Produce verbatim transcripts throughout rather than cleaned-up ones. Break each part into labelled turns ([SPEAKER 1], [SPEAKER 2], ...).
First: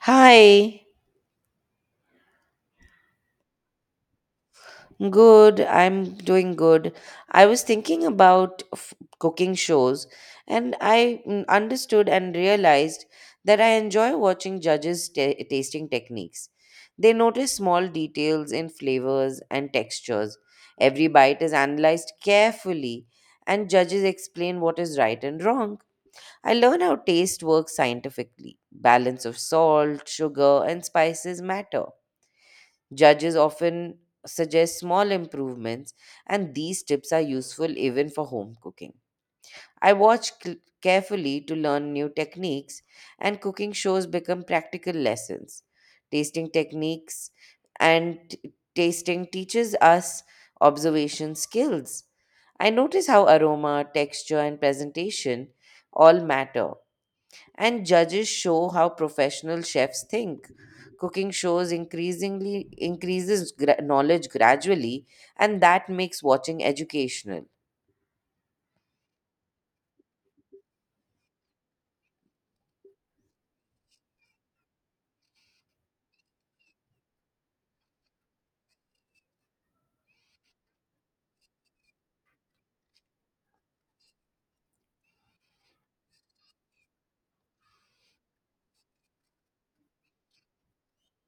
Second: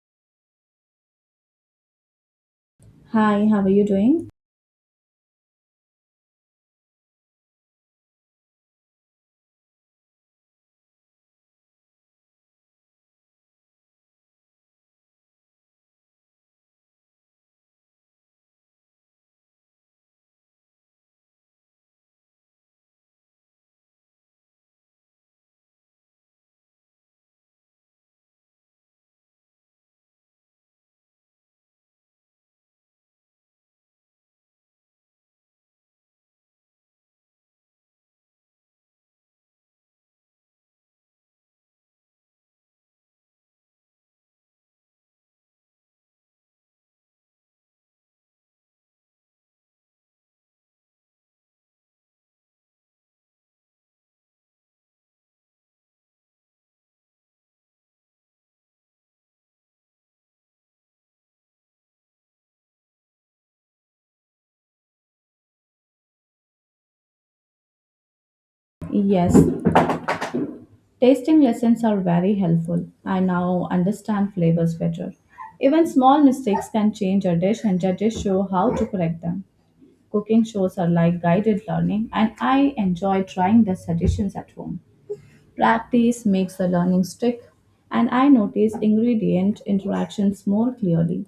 [SPEAKER 1] Hi,
[SPEAKER 2] Hi, how are you doing?
[SPEAKER 1] good. I'm doing good. I was thinking about f- cooking shows, and I mm, understood and realized that I enjoy watching judges ta tasting techniques. They notice small details in flavors and textures. Every bite is analyzed carefully, and judges explain what is right and wrong. I learn how taste works scientifically. Balance of salt, sugar, and spices matter. Judges often suggest small improvements, and these tips are useful even for home cooking. I watch cl- carefully to learn new techniques, and cooking shows become practical lessons. Tasting techniques and t- tasting teaches us observation skills. I notice how aroma, texture, and presentation all matter, and judges show how professional chefs think. Cooking shows increasingly increases gra- knowledge gradually, and that makes watching educational.
[SPEAKER 2] Yes, tasting lessons are very helpful. I now understand flavors better. Even small mistakes can change a dish, and judges show how to correct them. Cooking shows are like guided learning, and I enjoy trying the suggestions at home. Practice makes the learning stick, and I notice ingredient interactions more clearly.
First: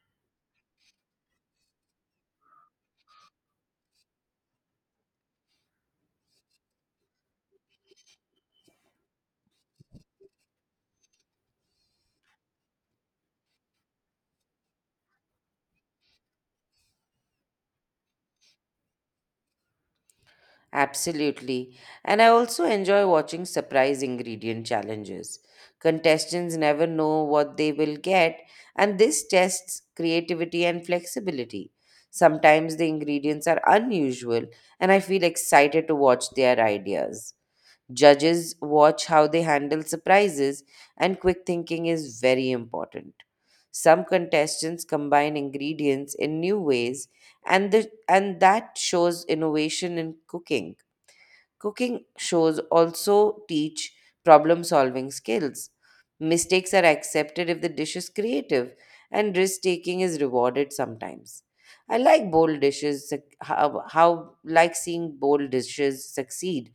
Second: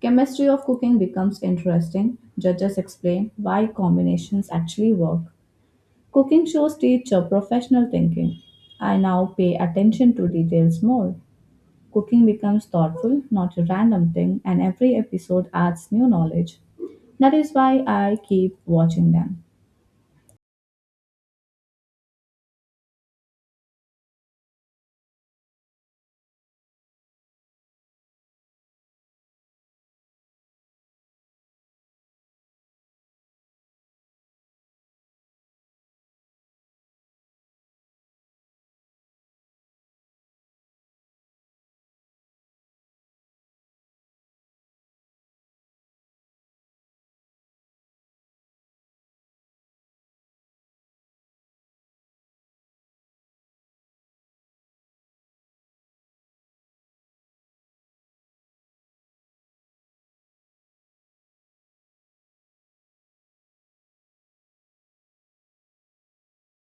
[SPEAKER 2] Chemistry of cooking becomes interesting. Judges explain why combinations actually work. Cooking shows teach uh, professional thinking. I now pay attention to details more. Cooking becomes thoughtful, not a random thing, and every episode adds new knowledge. That is why I keep watching them.
[SPEAKER 1] Absolutely. And I also enjoy watching surprise ingredient challenges. Contestants never know what they will get, and this tests creativity and flexibility. Sometimes the ingredients are unusual, and I feel excited to watch their ideas. Judges watch how they handle surprises, and quick thinking is very important. Some contestants combine ingredients in new ways, and, the, and that shows innovation in cooking. Cooking shows also teach problem solving skills. Mistakes are accepted if the dish is creative, and risk taking is rewarded sometimes. I like bold dishes, suc- how, how like seeing bold dishes succeed,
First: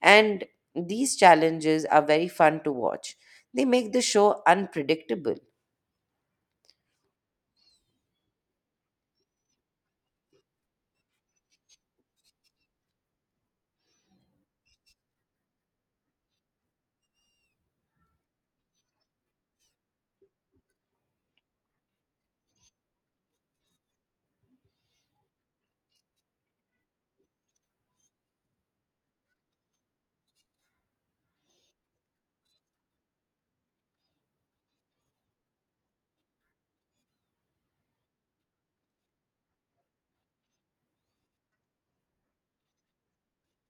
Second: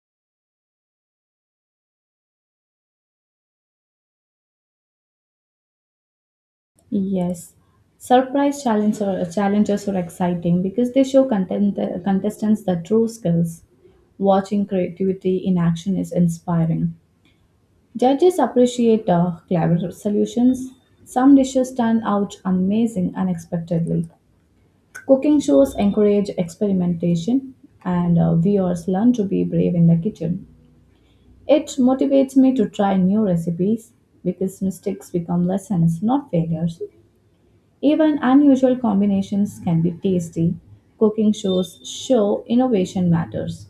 [SPEAKER 1] and these challenges are very fun to watch. They make the show unpredictable.
[SPEAKER 2] Yes. Surprise challenges are, challenges are exciting because they show content, contestants the true skills. Watching creativity in action is inspiring. Judges appreciate uh, clever solutions. Some dishes turn out amazing unexpectedly. Cooking shows encourage experimentation, and uh, viewers learn to be brave in the kitchen. It motivates me to try new recipes because mistakes become lessons, not failures. Even unusual combinations can be tasty. Cooking shows show innovation matters.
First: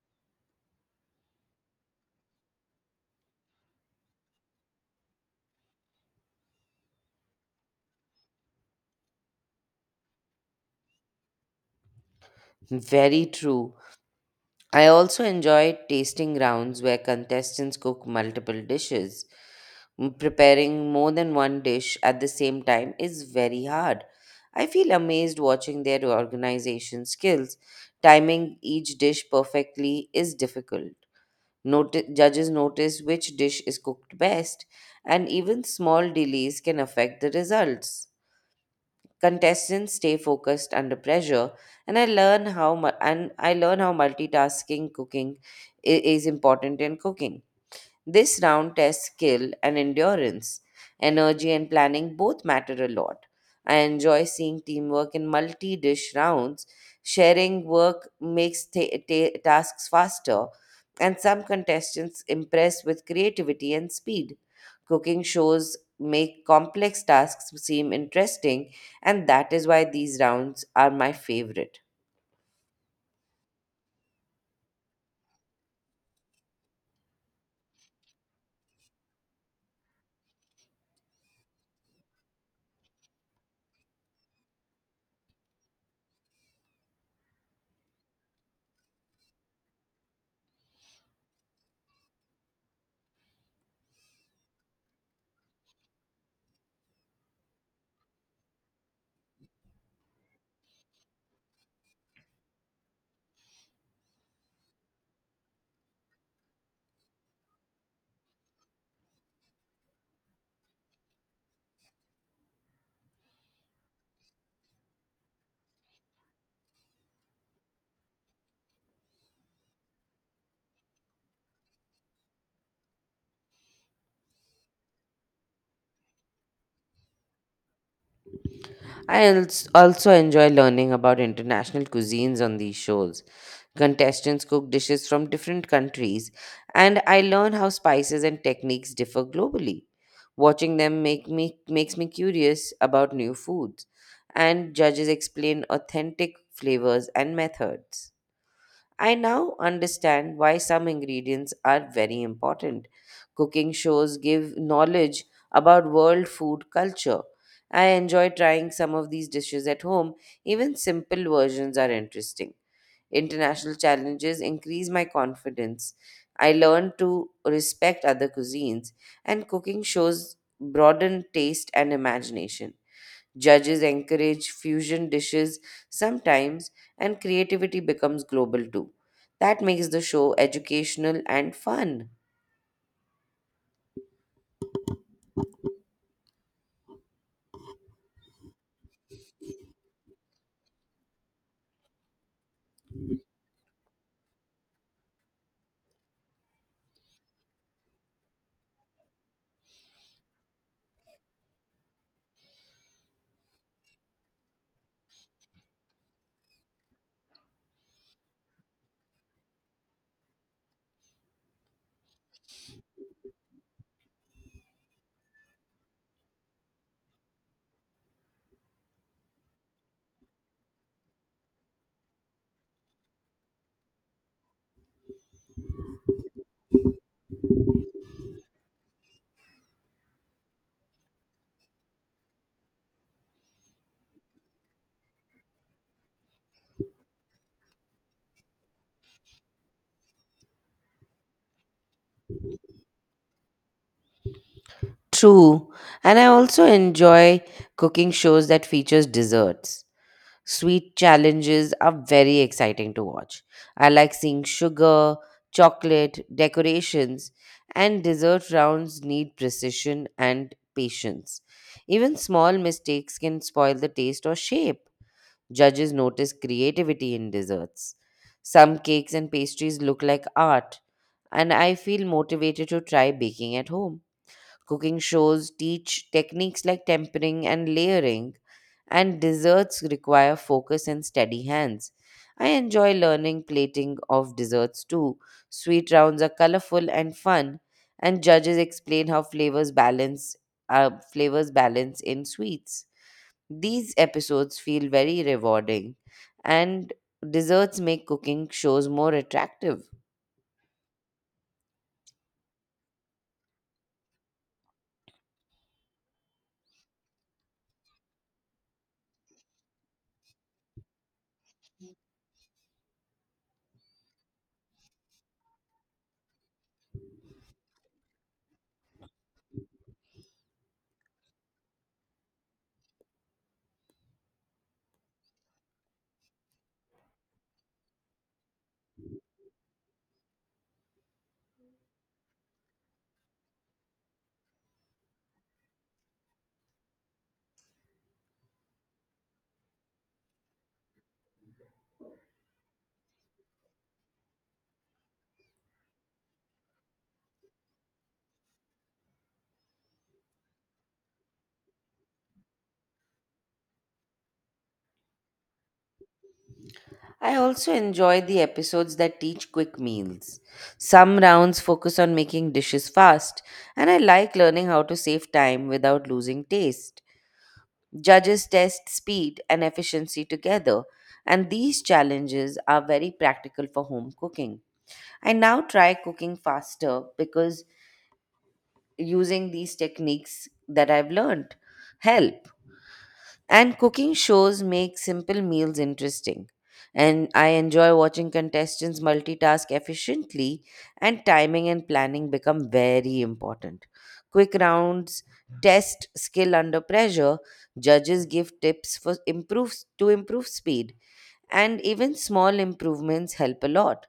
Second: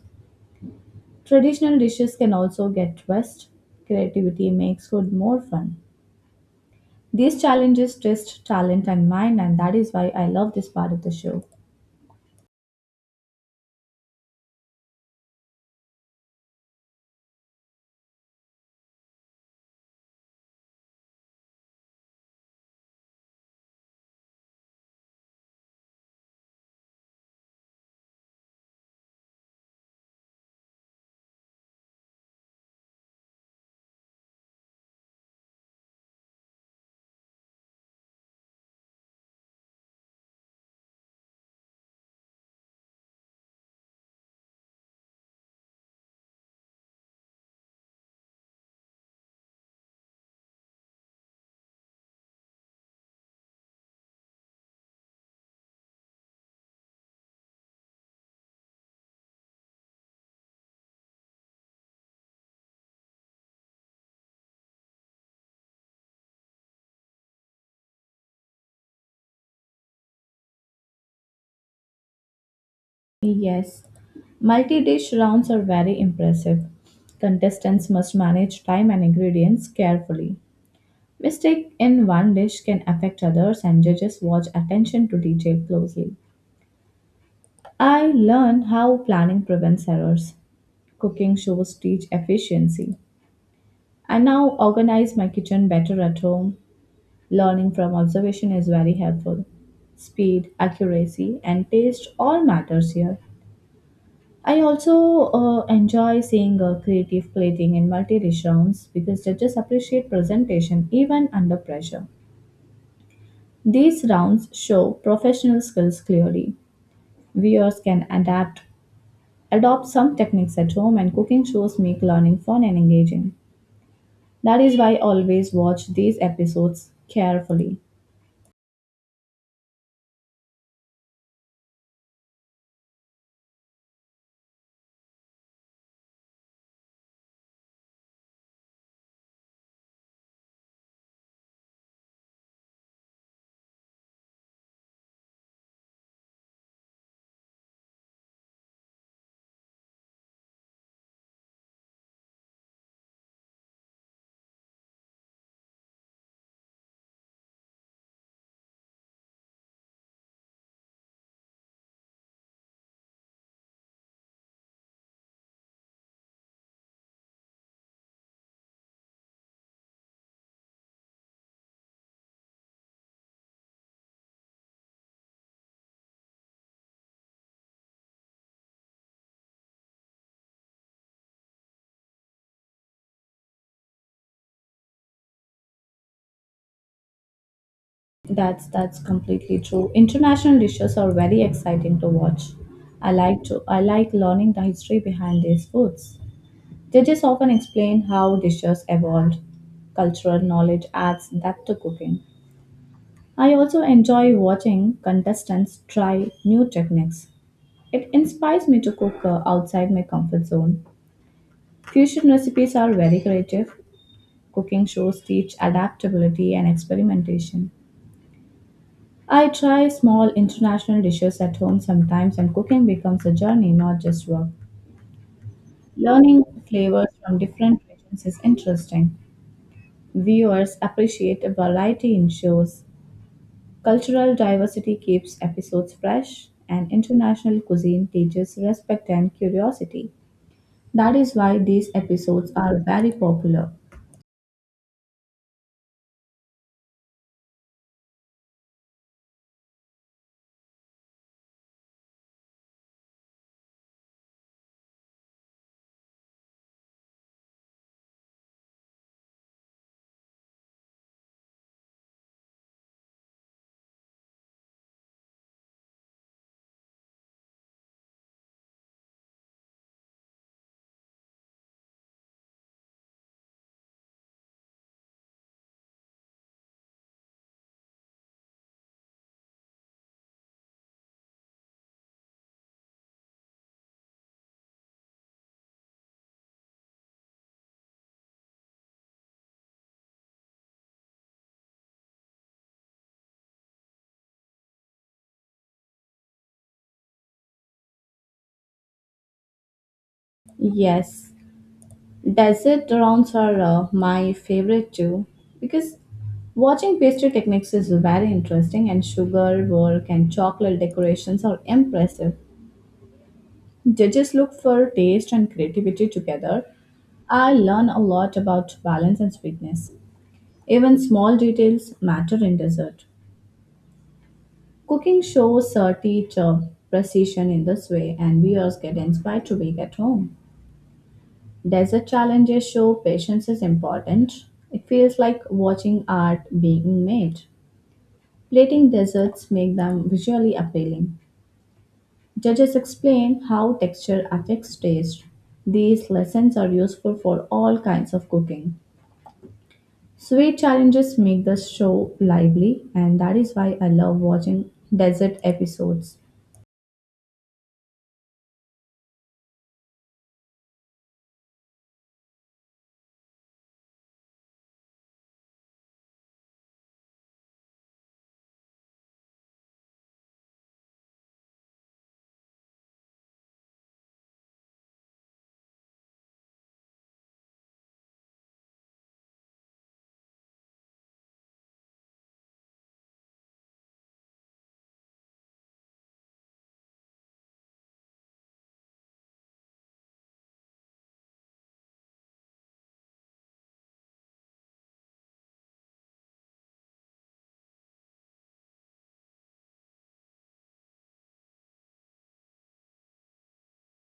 [SPEAKER 2] Traditional dishes can also get twists. Creativity makes food more fun. These challenges test talent and mind, and that is why I love this part of the show.
[SPEAKER 1] Very true. I also enjoy tasting rounds where contestants cook multiple dishes. Mm, Preparing more than one dish at the same time is very hard. I feel amazed watching their organization skills. Timing each dish perfectly is difficult. Noti- judges notice which dish is cooked best, and even small delays can affect the results. Contestants stay focused under pressure, and I learn how mu- and I learn how multitasking cooking i- is important in cooking. This round tests skill and endurance. Energy and planning both matter a lot. I enjoy seeing teamwork in multi dish rounds. Sharing work makes ta- ta- tasks faster, and some contestants impress with creativity and speed. Cooking shows make complex tasks seem interesting, and that is why these rounds are my favorite.
[SPEAKER 2] Yes, multi dish rounds are very impressive. Contestants must manage time and ingredients carefully. Mistake in one dish can affect others, and judges watch attention to detail closely. I learn how planning prevents errors. Cooking shows teach efficiency. I now organize my kitchen better at home. Learning from observation is very helpful. Speed, accuracy, and taste all matters here. I also uh, enjoy seeing uh, creative plating in multi-dish rounds because judges appreciate presentation even under pressure. These rounds show professional skills clearly. Viewers can adapt, Adopt some techniques at home, and cooking shows make learning fun and engaging. That is why I always watch these episodes carefully.
[SPEAKER 1] I als- also enjoy learning about international cuisines on these shows. Contestants cook dishes from different countries, and I learn how spices and techniques differ globally. Watching them make me makes me curious about new foods, and judges explain authentic flavors and methods. I now understand why some ingredients are very important. Cooking shows give knowledge about world food culture. I enjoy trying some of these dishes at home. Even simple versions are interesting. International challenges increase my confidence. I learn to respect other cuisines, and cooking shows broaden taste and imagination. Judges encourage fusion dishes sometimes, and creativity becomes global too. That makes the show educational and fun.
[SPEAKER 2] That's that's completely true. International dishes are very exciting to watch. I like to I like learning the history behind these foods. Judges often explain how dishes evolved. Cultural knowledge adds depth to cooking. I also enjoy watching contestants try new techniques. It inspires me to cook uh, outside my comfort zone. Fusion recipes are very creative. Cooking shows teach adaptability and experimentation. I try small international dishes at home sometimes, and cooking becomes a journey, not just work. Learning flavors from different regions is interesting. Viewers appreciate a variety in shows. Cultural diversity keeps episodes fresh, and international cuisine teaches respect and curiosity. That is why these episodes are very popular.
[SPEAKER 1] True. And I also enjoy cooking shows that features desserts. Sweet challenges are very exciting to watch. I like seeing sugar, chocolate, decorations, and dessert rounds need precision and patience. Even small mistakes can spoil the taste or shape. Judges notice creativity in desserts. Some cakes and pastries look like art, and I feel motivated to try baking at home. Cooking shows teach techniques like tempering and layering, and desserts require focus and steady hands. I enjoy learning plating of desserts too. Sweet rounds are colorful and fun, and judges explain how flavors balance uh, flavors balance in sweets. These episodes feel very rewarding, and desserts make cooking shows more attractive.
[SPEAKER 2] Yes, desert rounds are uh, my favorite too because watching pastry techniques is very interesting, and sugar work and chocolate decorations are impressive. Judges look for taste and creativity together. I learn a lot about balance and sweetness. Even small details matter in dessert. Cooking shows uh, teach uh, precision in this way, and viewers get inspired to bake at home. Dessert challenges show patience is important. It feels like watching art being made. Plating desserts make them visually appealing. Judges explain how texture affects taste. These lessons are useful for all kinds of cooking. Sweet challenges make the show lively, and that is why I love watching desert episodes.
[SPEAKER 1] I also enjoy the episodes that teach quick meals. Some rounds focus on making dishes fast, and I like learning how to save time without losing taste. Judges test speed and efficiency together, and these challenges are very practical for home cooking. I now try cooking faster because using these techniques that I've learned help. And cooking shows make simple meals interesting. And I enjoy watching contestants multitask efficiently, and timing and planning become very important. Quick rounds test skill under pressure, judges give tips for improve to improve speed, and even small improvements help a lot.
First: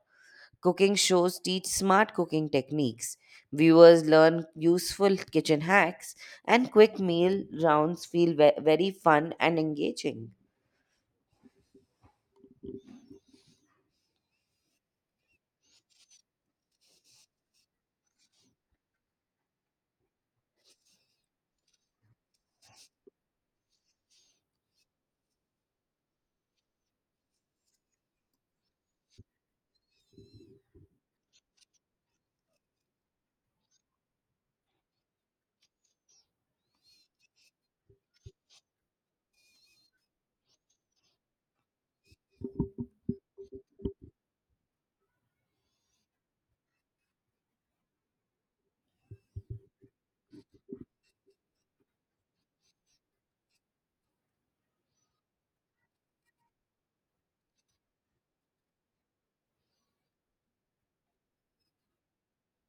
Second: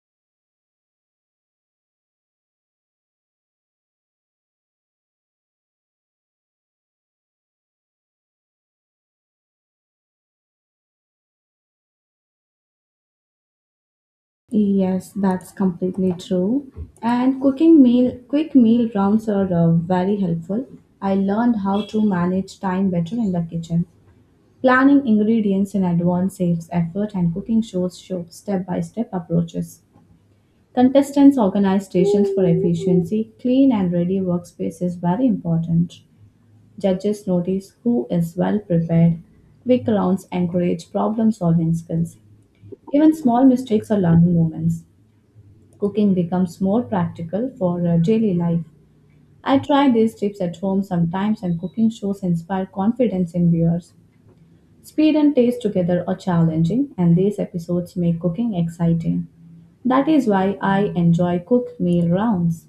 [SPEAKER 1] Cooking shows teach smart cooking techniques. Viewers learn useful kitchen hacks, and quick meal rounds feel ve- very fun and engaging.
[SPEAKER 2] Yes, that's completely true. And cooking meal, quick meal rounds are uh, very helpful. I learned how to manage time better in the kitchen. Planning ingredients in advance saves effort, and cooking shows show step by step approaches. Contestants organize stations for efficiency. Clean and ready workspace is very important. Judges notice who is well prepared. Quick rounds encourage problem solving skills. Even small mistakes are learning moments. Cooking becomes more practical for uh, daily life. I try these tips at home sometimes, and cooking shows inspire confidence in viewers. Speed and taste together are challenging, and these episodes make cooking exciting. That is why I enjoy cook meal rounds.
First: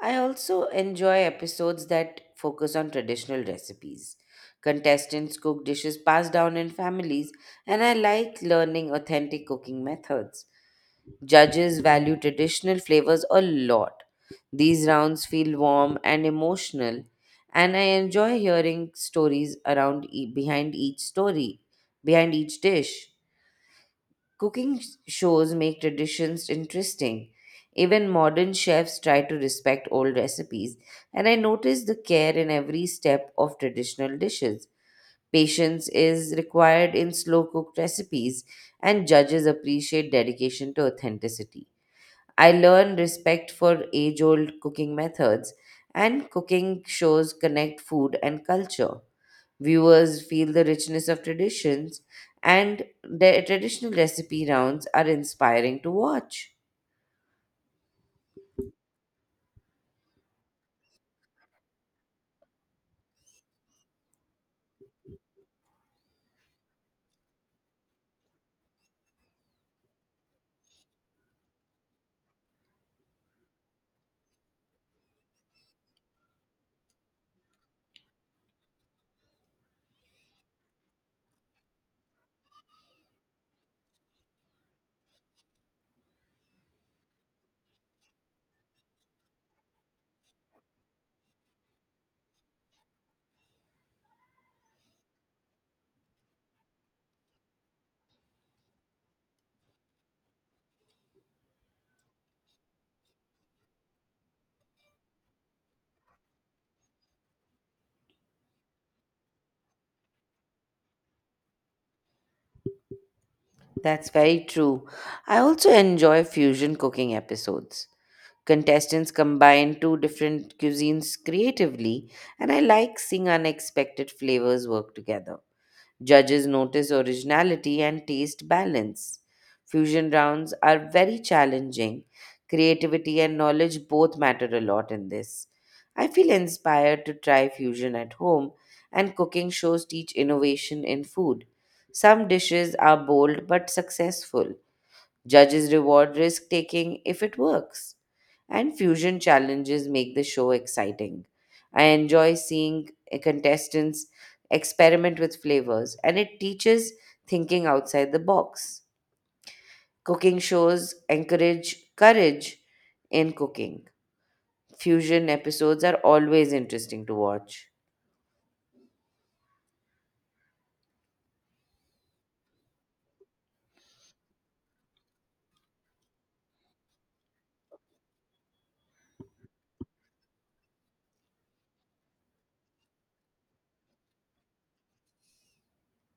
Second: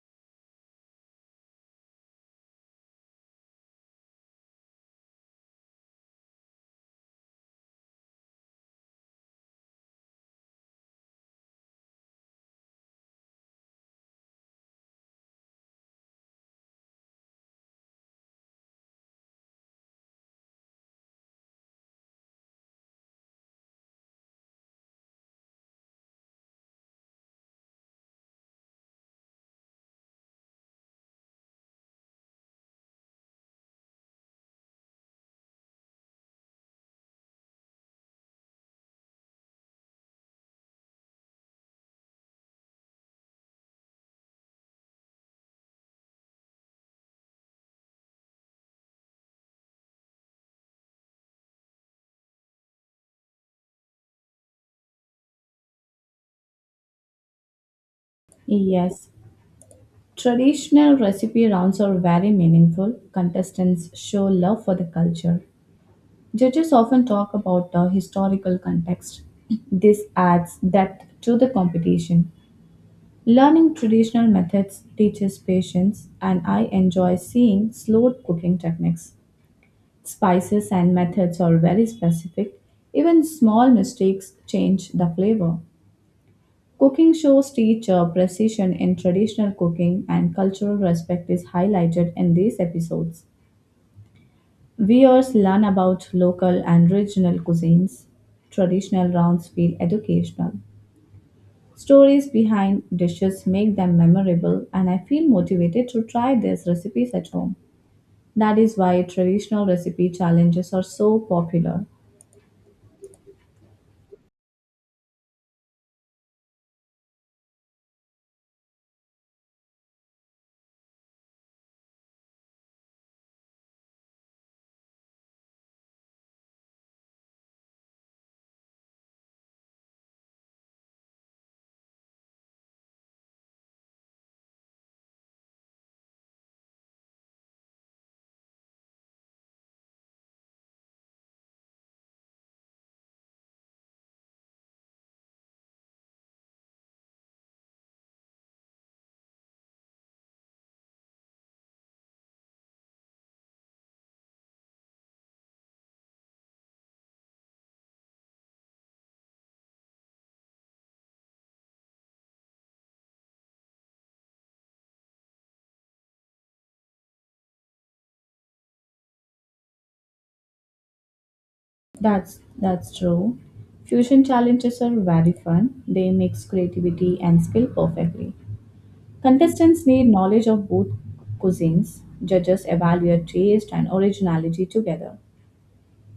[SPEAKER 1] I also enjoy episodes that focus on traditional recipes. Contestants cook dishes passed down in families, and I like learning authentic cooking methods. Judges value traditional flavors a lot. These rounds feel warm and emotional, and I enjoy hearing stories around e- behind each story, behind each dish. Cooking s- shows make traditions interesting. Even modern chefs try to respect old recipes, and I notice the care in every step of traditional dishes. Patience is required in slow cooked recipes, and judges appreciate dedication to authenticity. I learn respect for age old cooking methods, and cooking shows connect food and culture. Viewers feel the richness of traditions, and the traditional recipe rounds are inspiring to watch.
[SPEAKER 2] Yes, traditional recipe rounds are very meaningful. Contestants show love for the culture. Judges often talk about the historical context. This adds depth to the competition. Learning traditional methods teaches patience, and I enjoy seeing slow cooking techniques. Spices and methods are very specific. Even small mistakes change the flavor. Cooking shows teach uh, precision in traditional cooking, and cultural respect is highlighted in these episodes. Viewers learn about local and regional cuisines. Traditional rounds feel educational. Stories behind dishes make them memorable, and I feel motivated to try these recipes at home. That is why traditional recipe challenges are so popular.
[SPEAKER 1] That's very true. I also enjoy fusion cooking episodes. Contestants combine two different cuisines creatively, and I like seeing unexpected flavors work together. Judges notice originality and taste balance. Fusion rounds are very challenging. Creativity and knowledge both matter a lot in this. I feel inspired to try fusion at home, and cooking shows teach innovation in food. Some dishes are bold but successful. Judges reward risk taking if it works. And fusion challenges make the show exciting. I enjoy seeing eh, contestants experiment with flavors, and it teaches thinking outside the box. Cooking shows encourage courage in cooking. Fusion episodes are always interesting to watch.
[SPEAKER 2] That's that's true. Fusion challenges are very fun. They mix creativity and skill perfectly. Contestants need knowledge of both cuisines. Judges evaluate taste and originality together.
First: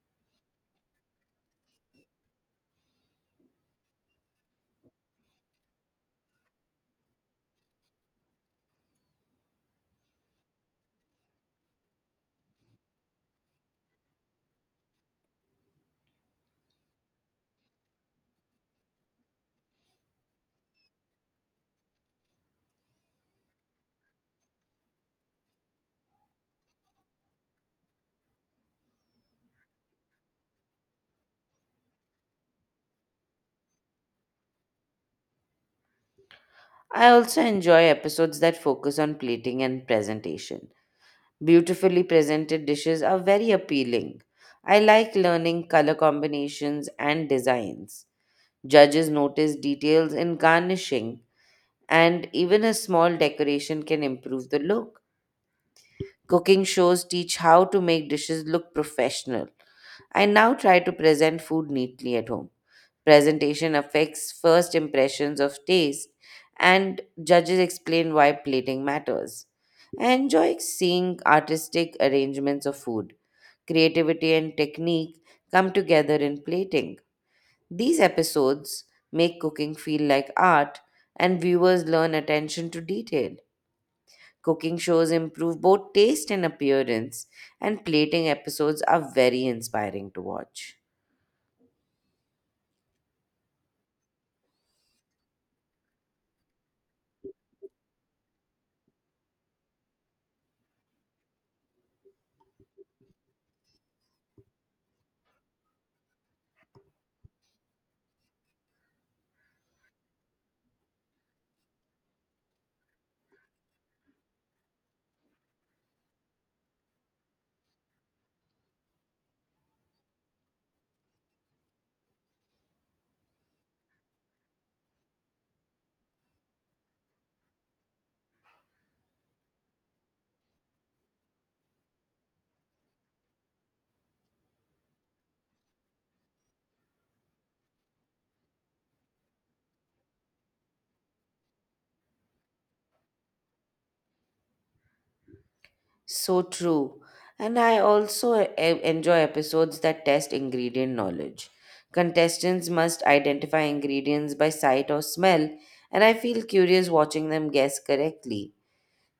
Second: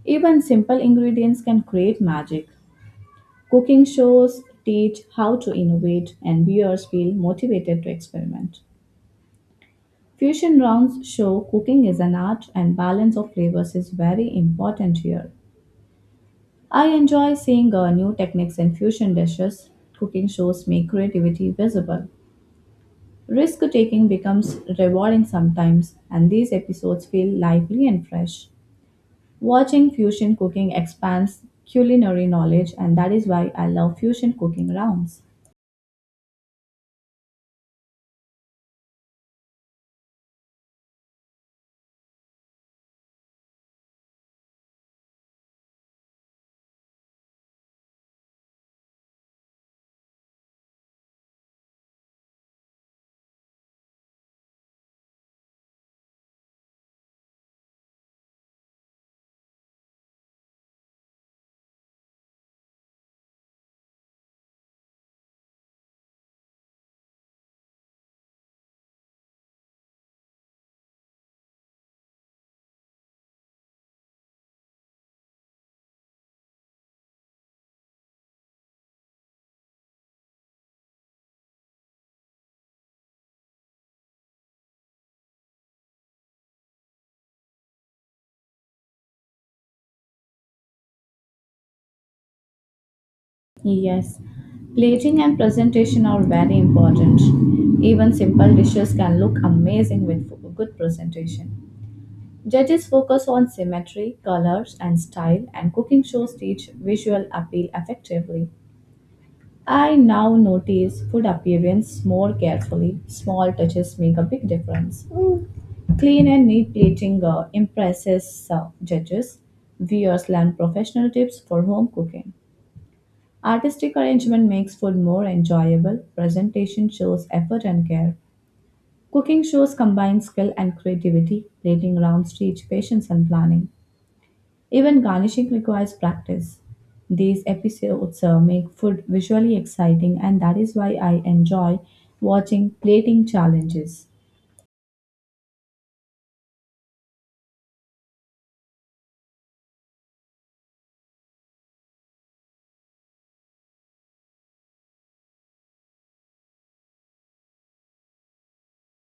[SPEAKER 2] Even simple ingredients can create magic. Cooking shows teach how to innovate, and viewers feel motivated to experiment. Fusion rounds show cooking is an art and balance of flavors is very important here. I enjoy seeing uh, new techniques in fusion dishes. Cooking shows make creativity visible. Risk taking becomes rewarding sometimes, and these episodes feel lively and fresh. Watching fusion cooking expands culinary knowledge, and that is why I love fusion cooking rounds.
[SPEAKER 1] I also enjoy episodes that focus on plating and presentation. Beautifully presented dishes are very appealing. I like learning color combinations and designs. Judges notice details in garnishing, and even a small decoration can improve the look. Cooking shows teach how to make dishes look professional. I now try to present food neatly at home. Presentation affects first impressions of taste, and judges explain why plating matters. I enjoy seeing artistic arrangements of food. Creativity and technique come together in plating. These episodes make cooking feel like art, and viewers learn attention to detail. Cooking shows improve both taste and appearance, and plating episodes are very inspiring to watch.
[SPEAKER 2] Yes, plating and presentation are very important. Even simple dishes can look amazing with fo- good presentation. Judges focus on symmetry, colors, and style, and cooking shows teach visual appeal effectively. I now notice food appearance more carefully. Small touches make a big difference. Clean and neat plating uh, impresses uh, judges. Viewers learn professional tips for home cooking. Artistic arrangement makes food more enjoyable. Presentation shows effort and care. Cooking shows combined skill and creativity. Plating rounds teach patience and planning. Even garnishing requires practice. These episodes uh, make food visually exciting, and that is why I enjoy watching plating challenges.
[SPEAKER 1] So true. And I also e- e-, enjoy episodes that test ingredient knowledge. Contestants must identify ingredients by sight or smell, and I feel curious watching them guess correctly.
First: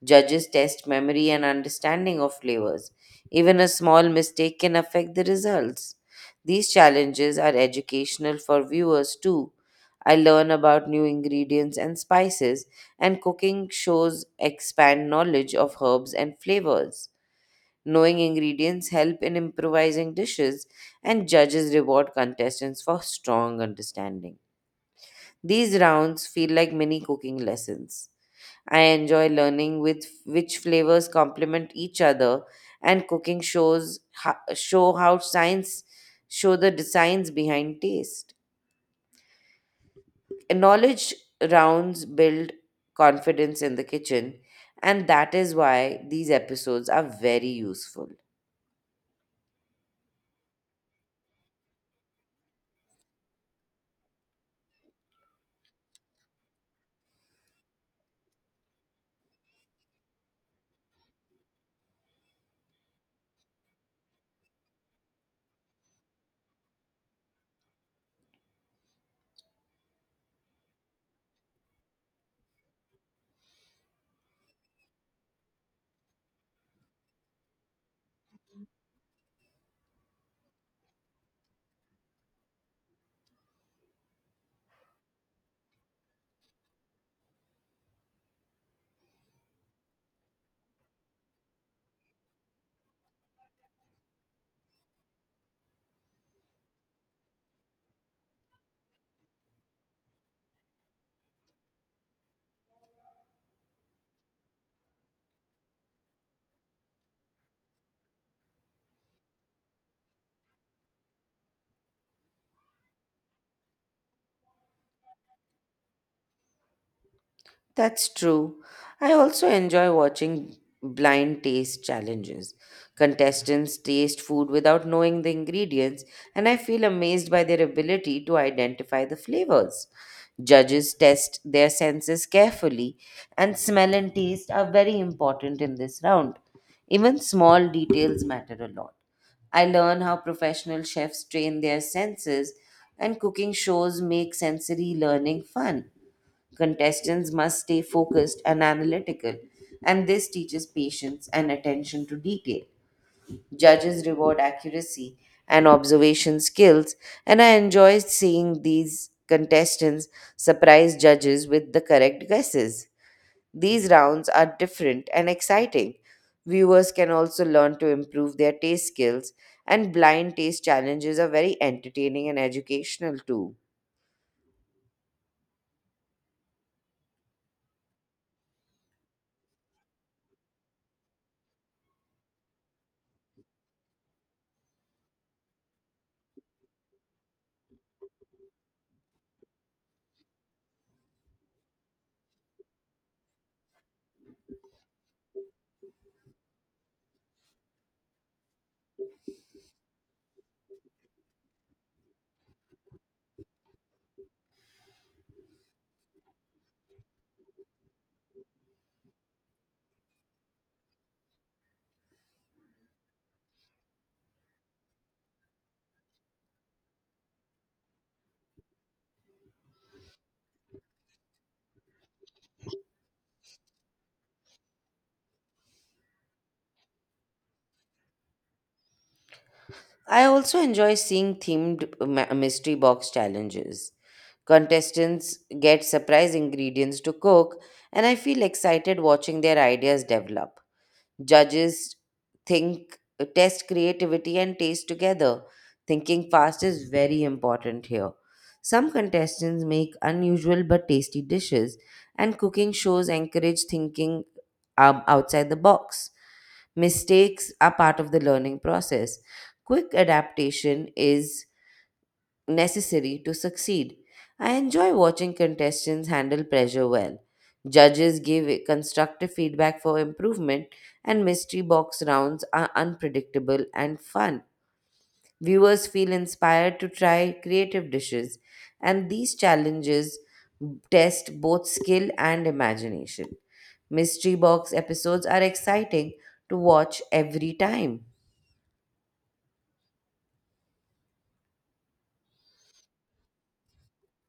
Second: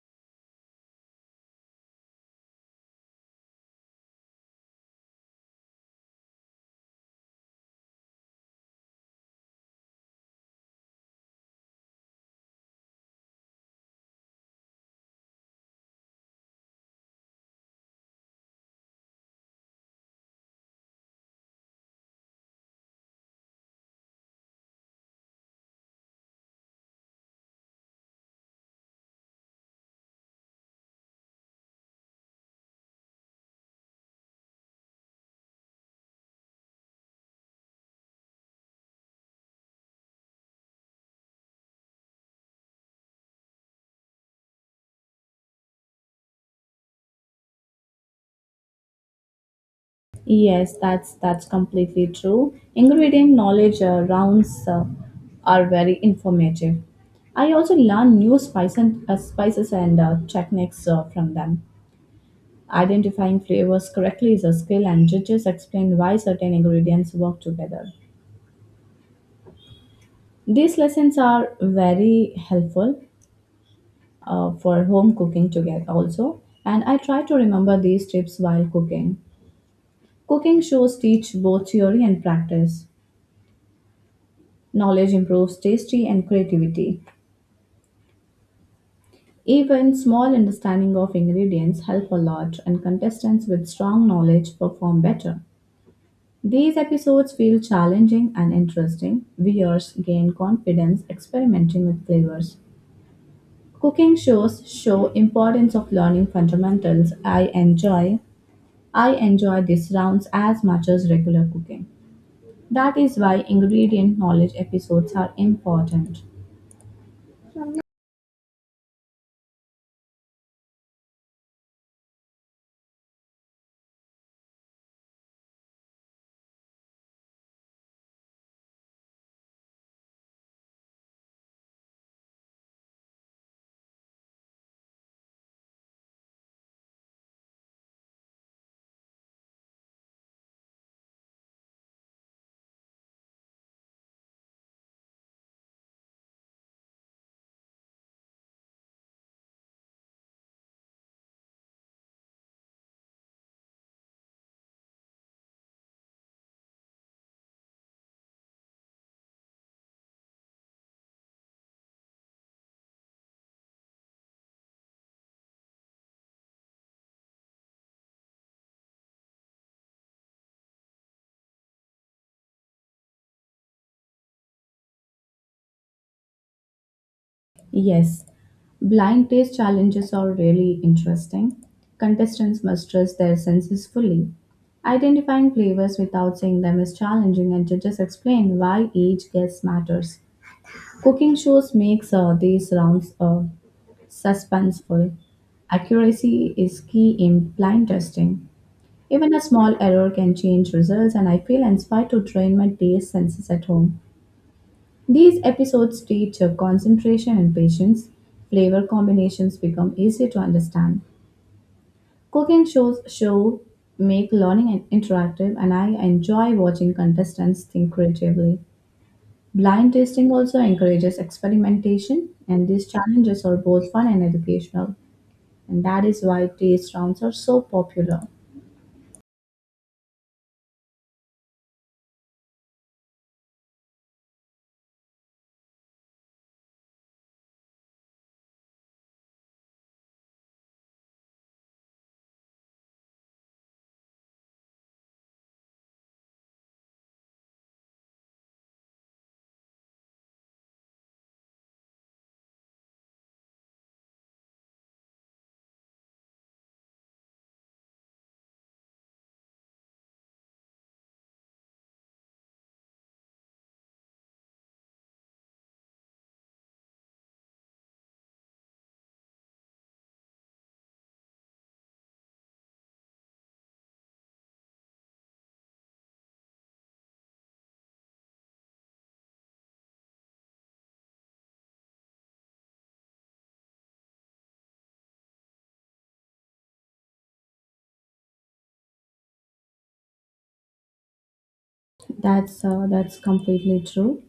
[SPEAKER 1] Judges test memory and understanding of flavors. Even a small mistake can affect the results. These challenges are educational for viewers too. I learn about new ingredients and spices, and cooking shows expand knowledge of herbs and flavors. Knowing ingredients help in improvising dishes, and judges reward contestants for strong understanding. These rounds feel like mini cooking lessons. I enjoy learning with which flavors complement each other, and cooking shows ho- show how science show the science behind taste. Knowledge rounds build confidence in the kitchen, and that is why these episodes are very useful.
[SPEAKER 2] Yes, that's that's completely true. Ingredient knowledge uh, rounds uh, are very informative. I also learn new spice and, uh, spices and uh, techniques uh, from them. Identifying flavors correctly is a skill, and judges explain why certain ingredients work together. These lessons are very helpful uh, for home cooking together also, and I try to remember these tips while cooking. Cooking shows teach both theory and practice. Knowledge improves tasty and creativity. Even small understanding of ingredients help a lot, and contestants with strong knowledge perform better. These episodes feel challenging and interesting. Viewers gain confidence experimenting with flavors. Cooking shows show importance of learning fundamentals. i enjoy I enjoy these rounds as much as regular cooking. That is why ingredient knowledge episodes are important.
[SPEAKER 1] That's true. I also enjoy watching blind taste challenges. Contestants taste food without knowing the ingredients, and I feel amazed by their ability to identify the flavors. Judges test their senses carefully, and smell and taste are very important in this round. Even small details matter a lot. I learn how professional chefs train their senses, and cooking shows make sensory learning fun. Contestants must stay focused and analytical, and this teaches patience and attention to detail. Judges reward accuracy and observation skills, and I enjoy seeing these contestants surprise judges with the correct guesses. These rounds are different and exciting. Viewers can also learn to improve their taste skills, and blind taste challenges are very entertaining and educational too.
[SPEAKER 2] Yes, blind taste challenges are really interesting. Contestants must trust their senses fully. Identifying flavors without seeing them is challenging, and judges explain why each guess matters. Cooking shows makes uh, these rounds uh, suspenseful. Accuracy is key in blind testing. Even a small error can change results, and I feel inspired to train my taste senses at home. These episodes teach uh, concentration and patience. Flavor combinations become easy to understand. Cooking shows show make learning an- interactive, and I enjoy watching contestants think creatively. Blind tasting also encourages experimentation, and these challenges are both fun and educational. And that is why taste rounds are so popular.
[SPEAKER 1] I also enjoy seeing themed ma- mystery box challenges. Contestants get surprise ingredients to cook, and I feel excited watching their ideas develop. Judges think test creativity and taste together. Thinking fast is very important here. Some contestants make unusual but tasty dishes, and cooking shows encourage thinking um, outside the box. Mistakes are part of the learning process. Quick adaptation is necessary to succeed. I enjoy watching contestants handle pressure well. Judges give constructive feedback for improvement, and mystery box rounds are unpredictable and fun. Viewers feel inspired to try creative dishes, and these challenges test both skill and imagination. Mystery box episodes are exciting to watch every time.
[SPEAKER 2] That's uh, that's completely true.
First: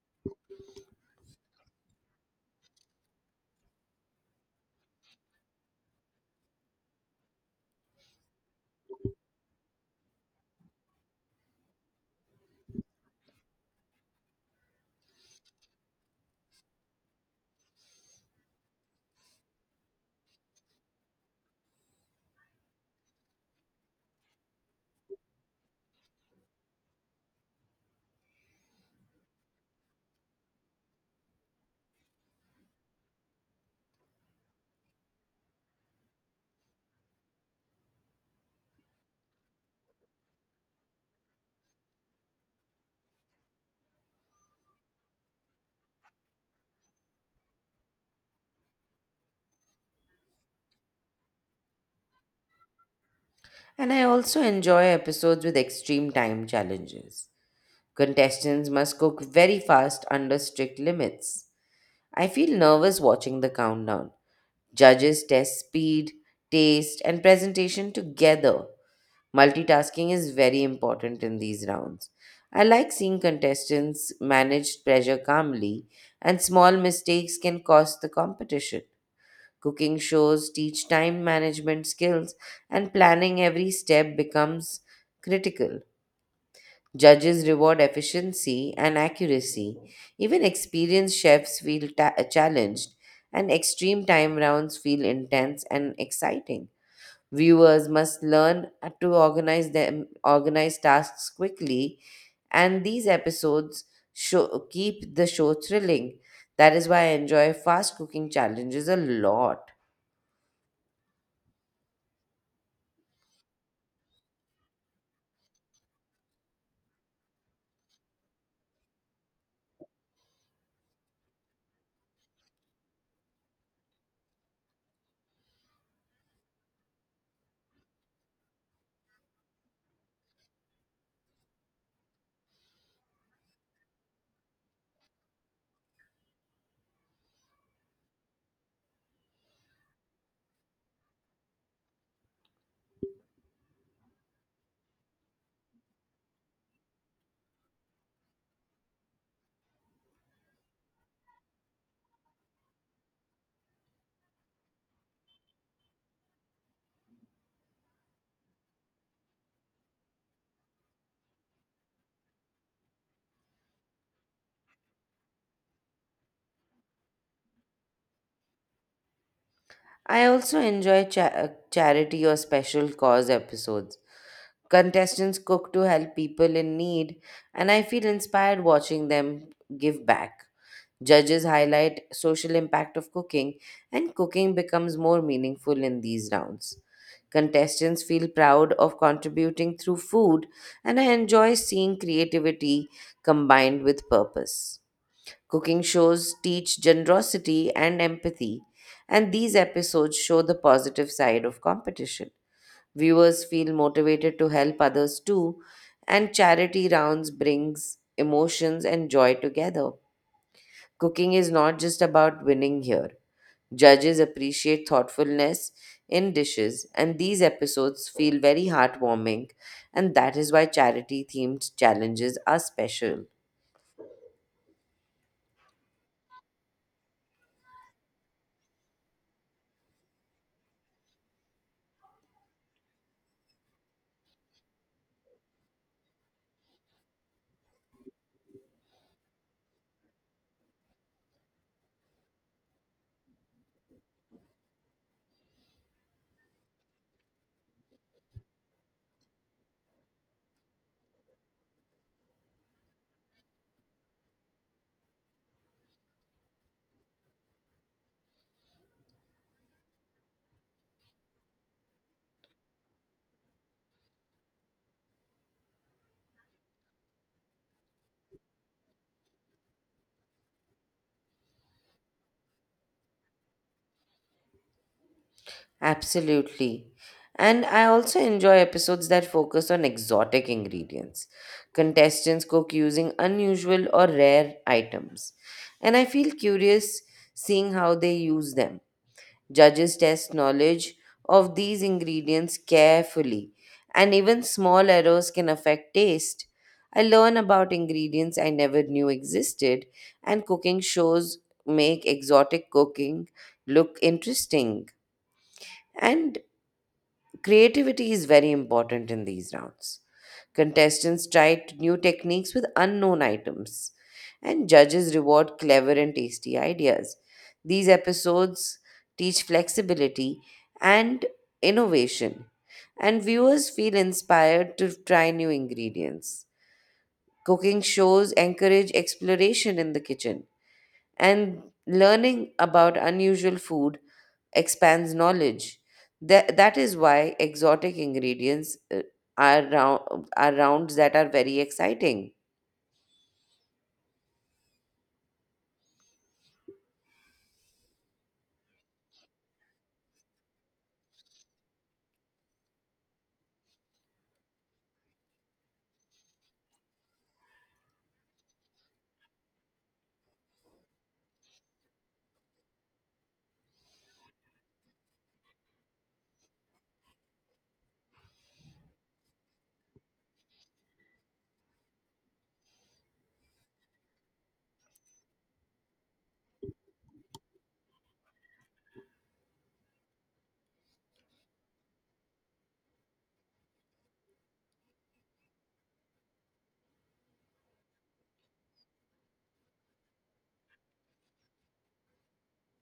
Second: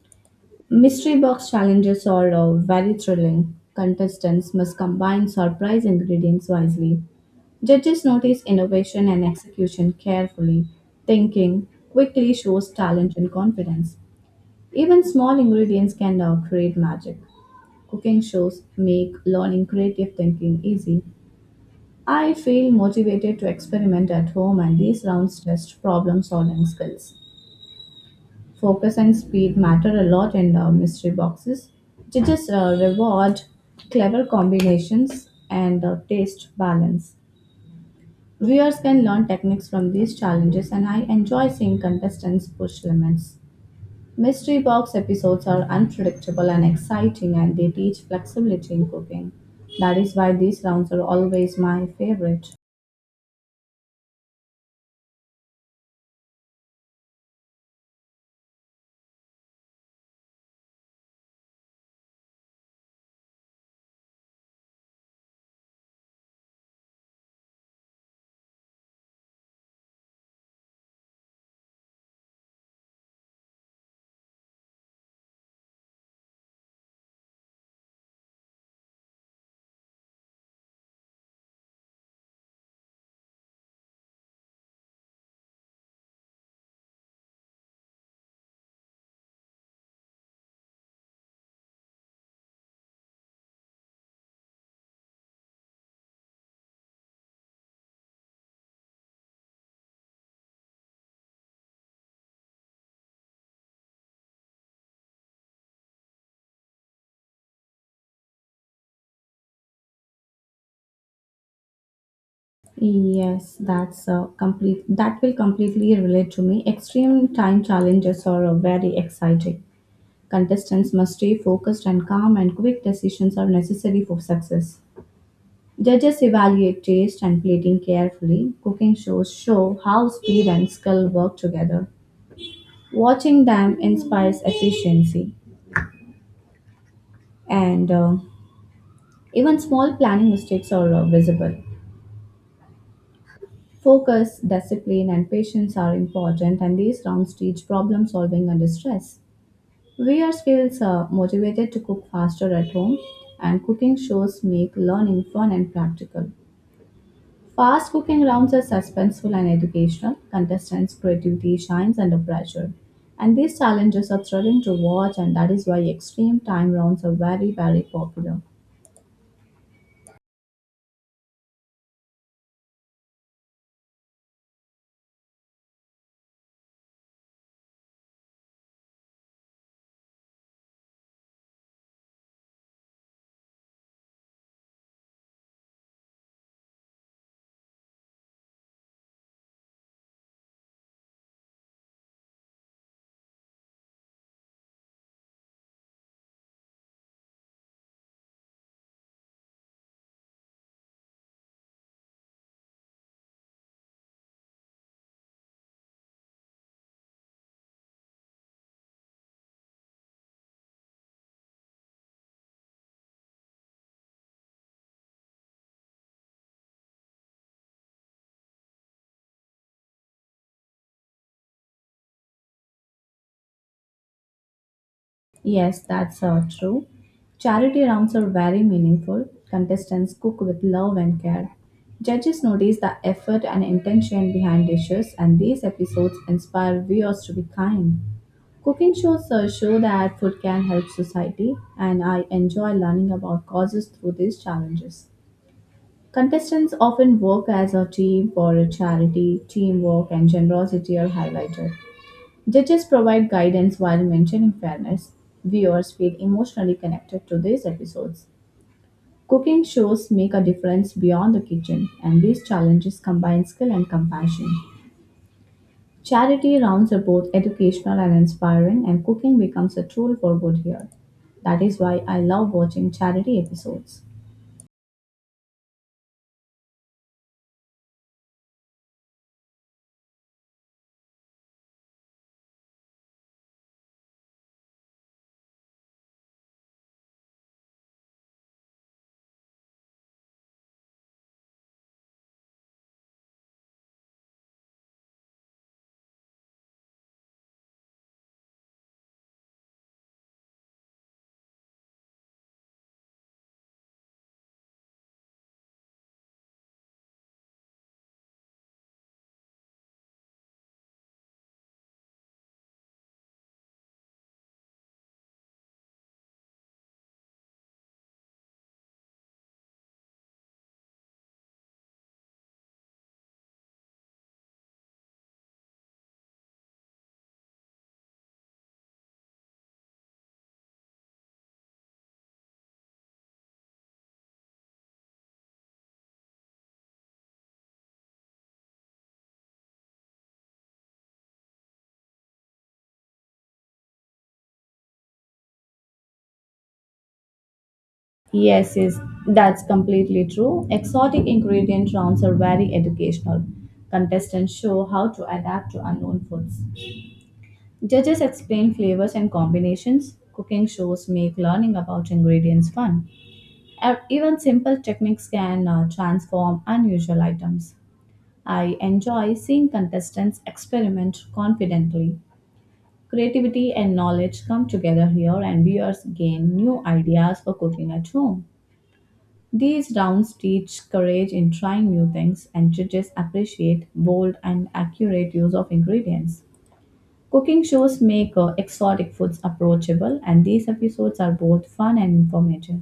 [SPEAKER 2] Mystery box challenges are uh, very thrilling. Contestants must combine surprise ingredients wisely. Judges notice innovation and execution carefully. Thinking quickly shows talent and confidence. Even small ingredients can now create magic. Cooking shows make learning creative thinking easy. I feel motivated to experiment at home, and these rounds test problem solving skills. Focus and speed matter a lot in uh, mystery boxes. Judges uh, reward clever combinations and uh, taste balance. Viewers can learn techniques from these challenges, and I enjoy seeing contestants push limits. Mystery box episodes are unpredictable and exciting, and they teach flexibility in cooking. That is why these rounds are always my favorite.
[SPEAKER 1] And I also enjoy episodes with extreme time challenges. Contestants must cook very fast under strict limits. I feel nervous watching the countdown. Judges test speed, taste, and presentation together. Multitasking is very important in these rounds. I like seeing contestants manage pressure calmly, and small mistakes can cost the competition. Cooking shows teach time management skills, and planning every step becomes critical. Judges reward efficiency and accuracy. Even experienced chefs feel ta- challenged, and extreme time rounds feel intense and exciting. Viewers must learn to organize them, organize tasks quickly, and these episodes show, keep the show thrilling. That is why I enjoy fast cooking challenges a lot.
[SPEAKER 2] Yes, that's uh, complete. That will completely relate to me. Extreme time challenges are uh, very exciting. Contestants must stay focused and calm, and quick decisions are necessary for success. Judges evaluate taste and plating carefully. Cooking shows show how speed and skill work together. Watching them inspires efficiency, and uh, even small planning mistakes are uh, visible. Focus, discipline, and patience are important, and these rounds teach problem solving under stress. Viewers feels uh, motivated to cook faster at home, and cooking shows make learning fun and practical. Fast cooking rounds are suspenseful and educational. Contestants' creativity shines under pressure. And these challenges are thrilling to watch, and that is why extreme time rounds are very, very popular.
[SPEAKER 1] I also enjoy cha- uh, charity or special cause episodes. Contestants cook to help people in need, and I feel inspired watching them give back. Judges highlight social impact of cooking, and cooking becomes more meaningful in these rounds. Contestants feel proud of contributing through food, and I enjoy seeing creativity combined with purpose. Cooking shows teach generosity and empathy, and these episodes show the positive side of competition. Viewers feel motivated to help others too, and charity rounds brings emotions and joy together. Cooking is not just about winning here. Judges appreciate thoughtfulness in dishes, and these episodes feel very heartwarming, and that is why charity themed challenges are special.
[SPEAKER 2] Yes, that's uh, true. Charity rounds are very meaningful. Contestants cook with love and care. Judges notice the effort and intention behind dishes, and these episodes inspire viewers to be kind. Cooking shows uh, show that food can help society, and I enjoy learning about causes through these challenges. Contestants often work as a team for a charity, teamwork, and generosity are highlighted. Judges provide guidance while mentioning fairness. Viewers feel emotionally connected to these episodes. Cooking shows make a difference beyond the kitchen, and these challenges combine skill and compassion. Charity rounds are both educational and inspiring, and cooking becomes a tool for good here. That is why I love watching charity episodes.
[SPEAKER 1] Absolutely. And I also enjoy episodes that focus on exotic ingredients. Contestants cook using unusual or rare items. And I feel curious seeing how they use them. Judges test knowledge of these ingredients carefully, and even small errors can affect taste. I learn about ingredients I never knew existed, and cooking shows make exotic cooking look interesting. And creativity is very important in these rounds. Contestants tried new techniques with unknown items, and judges reward clever and tasty ideas. These episodes teach flexibility and innovation, and viewers feel inspired to try new ingredients. Cooking shows encourage exploration in the kitchen, and learning about unusual food expands knowledge. That, that is why exotic ingredients uh, are, round, are rounds that are very exciting.
[SPEAKER 2] Yes, yes, that's completely true. Exotic ingredient rounds are very educational. Contestants show how to adapt to unknown foods. Judges explain flavors and combinations. Cooking shows make learning about ingredients fun. Uh, Even simple techniques can uh, transform unusual items. I enjoy seeing contestants experiment confidently. Creativity and knowledge come together here, and viewers gain new ideas for cooking at home. These rounds teach courage in trying new things, and judges appreciate bold and accurate use of ingredients. Cooking shows make uh, exotic foods approachable, and these episodes are both fun and informative.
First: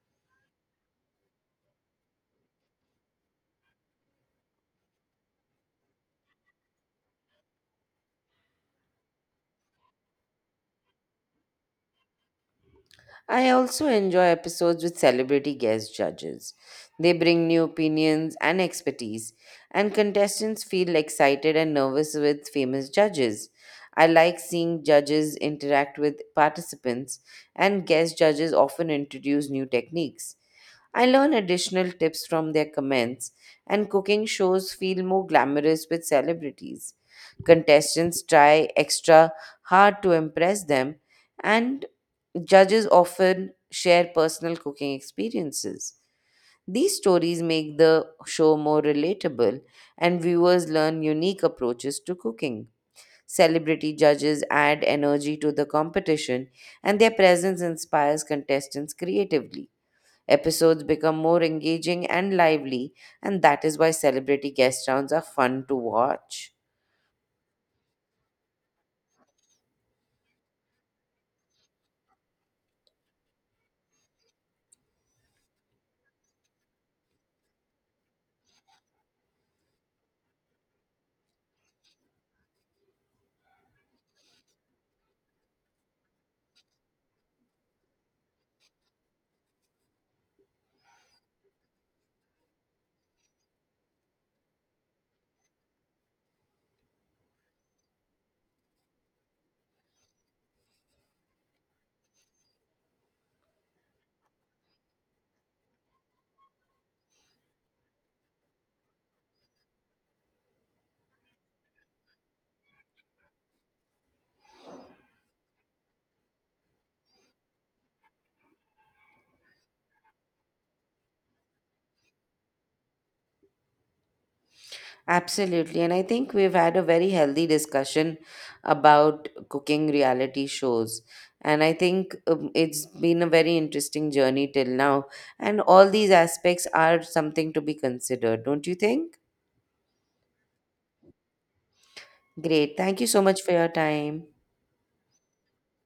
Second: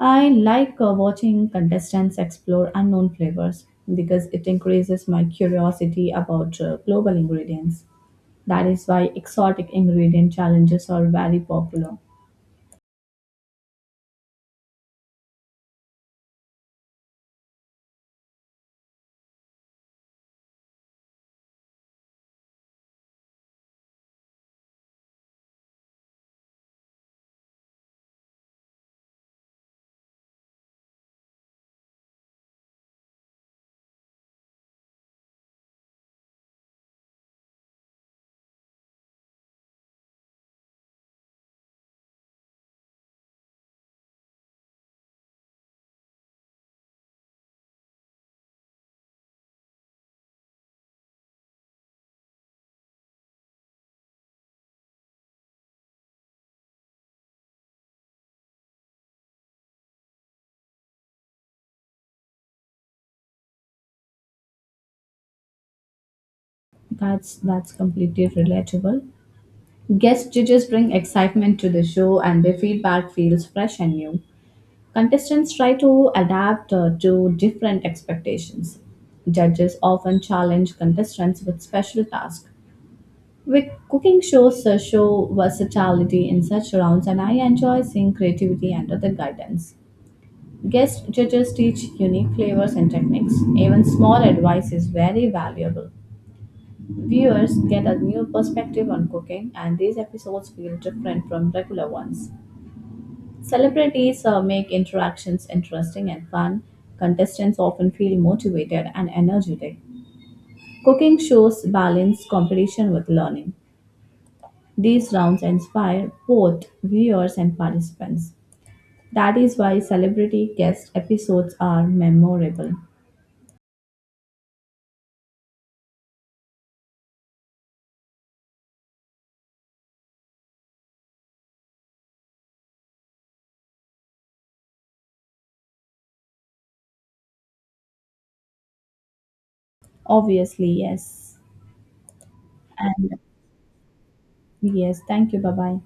[SPEAKER 2] I like uh, watching contestants explore unknown flavors because it increases my curiosity about uh, global ingredients. That is why exotic ingredient challenges are very popular.
[SPEAKER 1] I also enjoy episodes with celebrity guest judges. They bring new opinions and expertise, and contestants feel excited and nervous with famous judges. I like seeing judges interact with participants, and guest judges often introduce new techniques. I learn additional tips from their comments, and cooking shows feel more glamorous with celebrities. Contestants try extra hard to impress them, and judges often share personal cooking experiences. These stories make the show more relatable, and viewers learn unique approaches to cooking. Celebrity judges add energy to the competition, and their presence inspires contestants creatively. Episodes become more engaging and lively, and that is why celebrity guest rounds are fun to watch.
[SPEAKER 2] That's that's completely relatable. Guest judges bring excitement to the show, and their feedback feels fresh and new. Contestants try to adapt uh, to different expectations. Judges often challenge contestants with special tasks. With cooking shows uh, show versatility in such rounds, and I enjoy seeing creativity under the guidance. Guest judges teach unique flavors and techniques. Even small advice is very valuable. Viewers get a new perspective on cooking, and these episodes feel different from regular ones. Celebrities uh, make interactions interesting and fun. Contestants often feel motivated and energetic. Cooking shows balance competition with learning. These rounds inspire both viewers and participants. That is why celebrity guest episodes are memorable.
[SPEAKER 1] Absolutely. And I think we've had a very healthy discussion about cooking reality shows. And I think um, it's been a very interesting journey till now. And all these aspects are something to be considered, don't you think?
[SPEAKER 2] Obviously, yes.
[SPEAKER 1] Great. Thank you
[SPEAKER 2] And
[SPEAKER 1] so much for your time.
[SPEAKER 2] yes, thank you. Bye bye.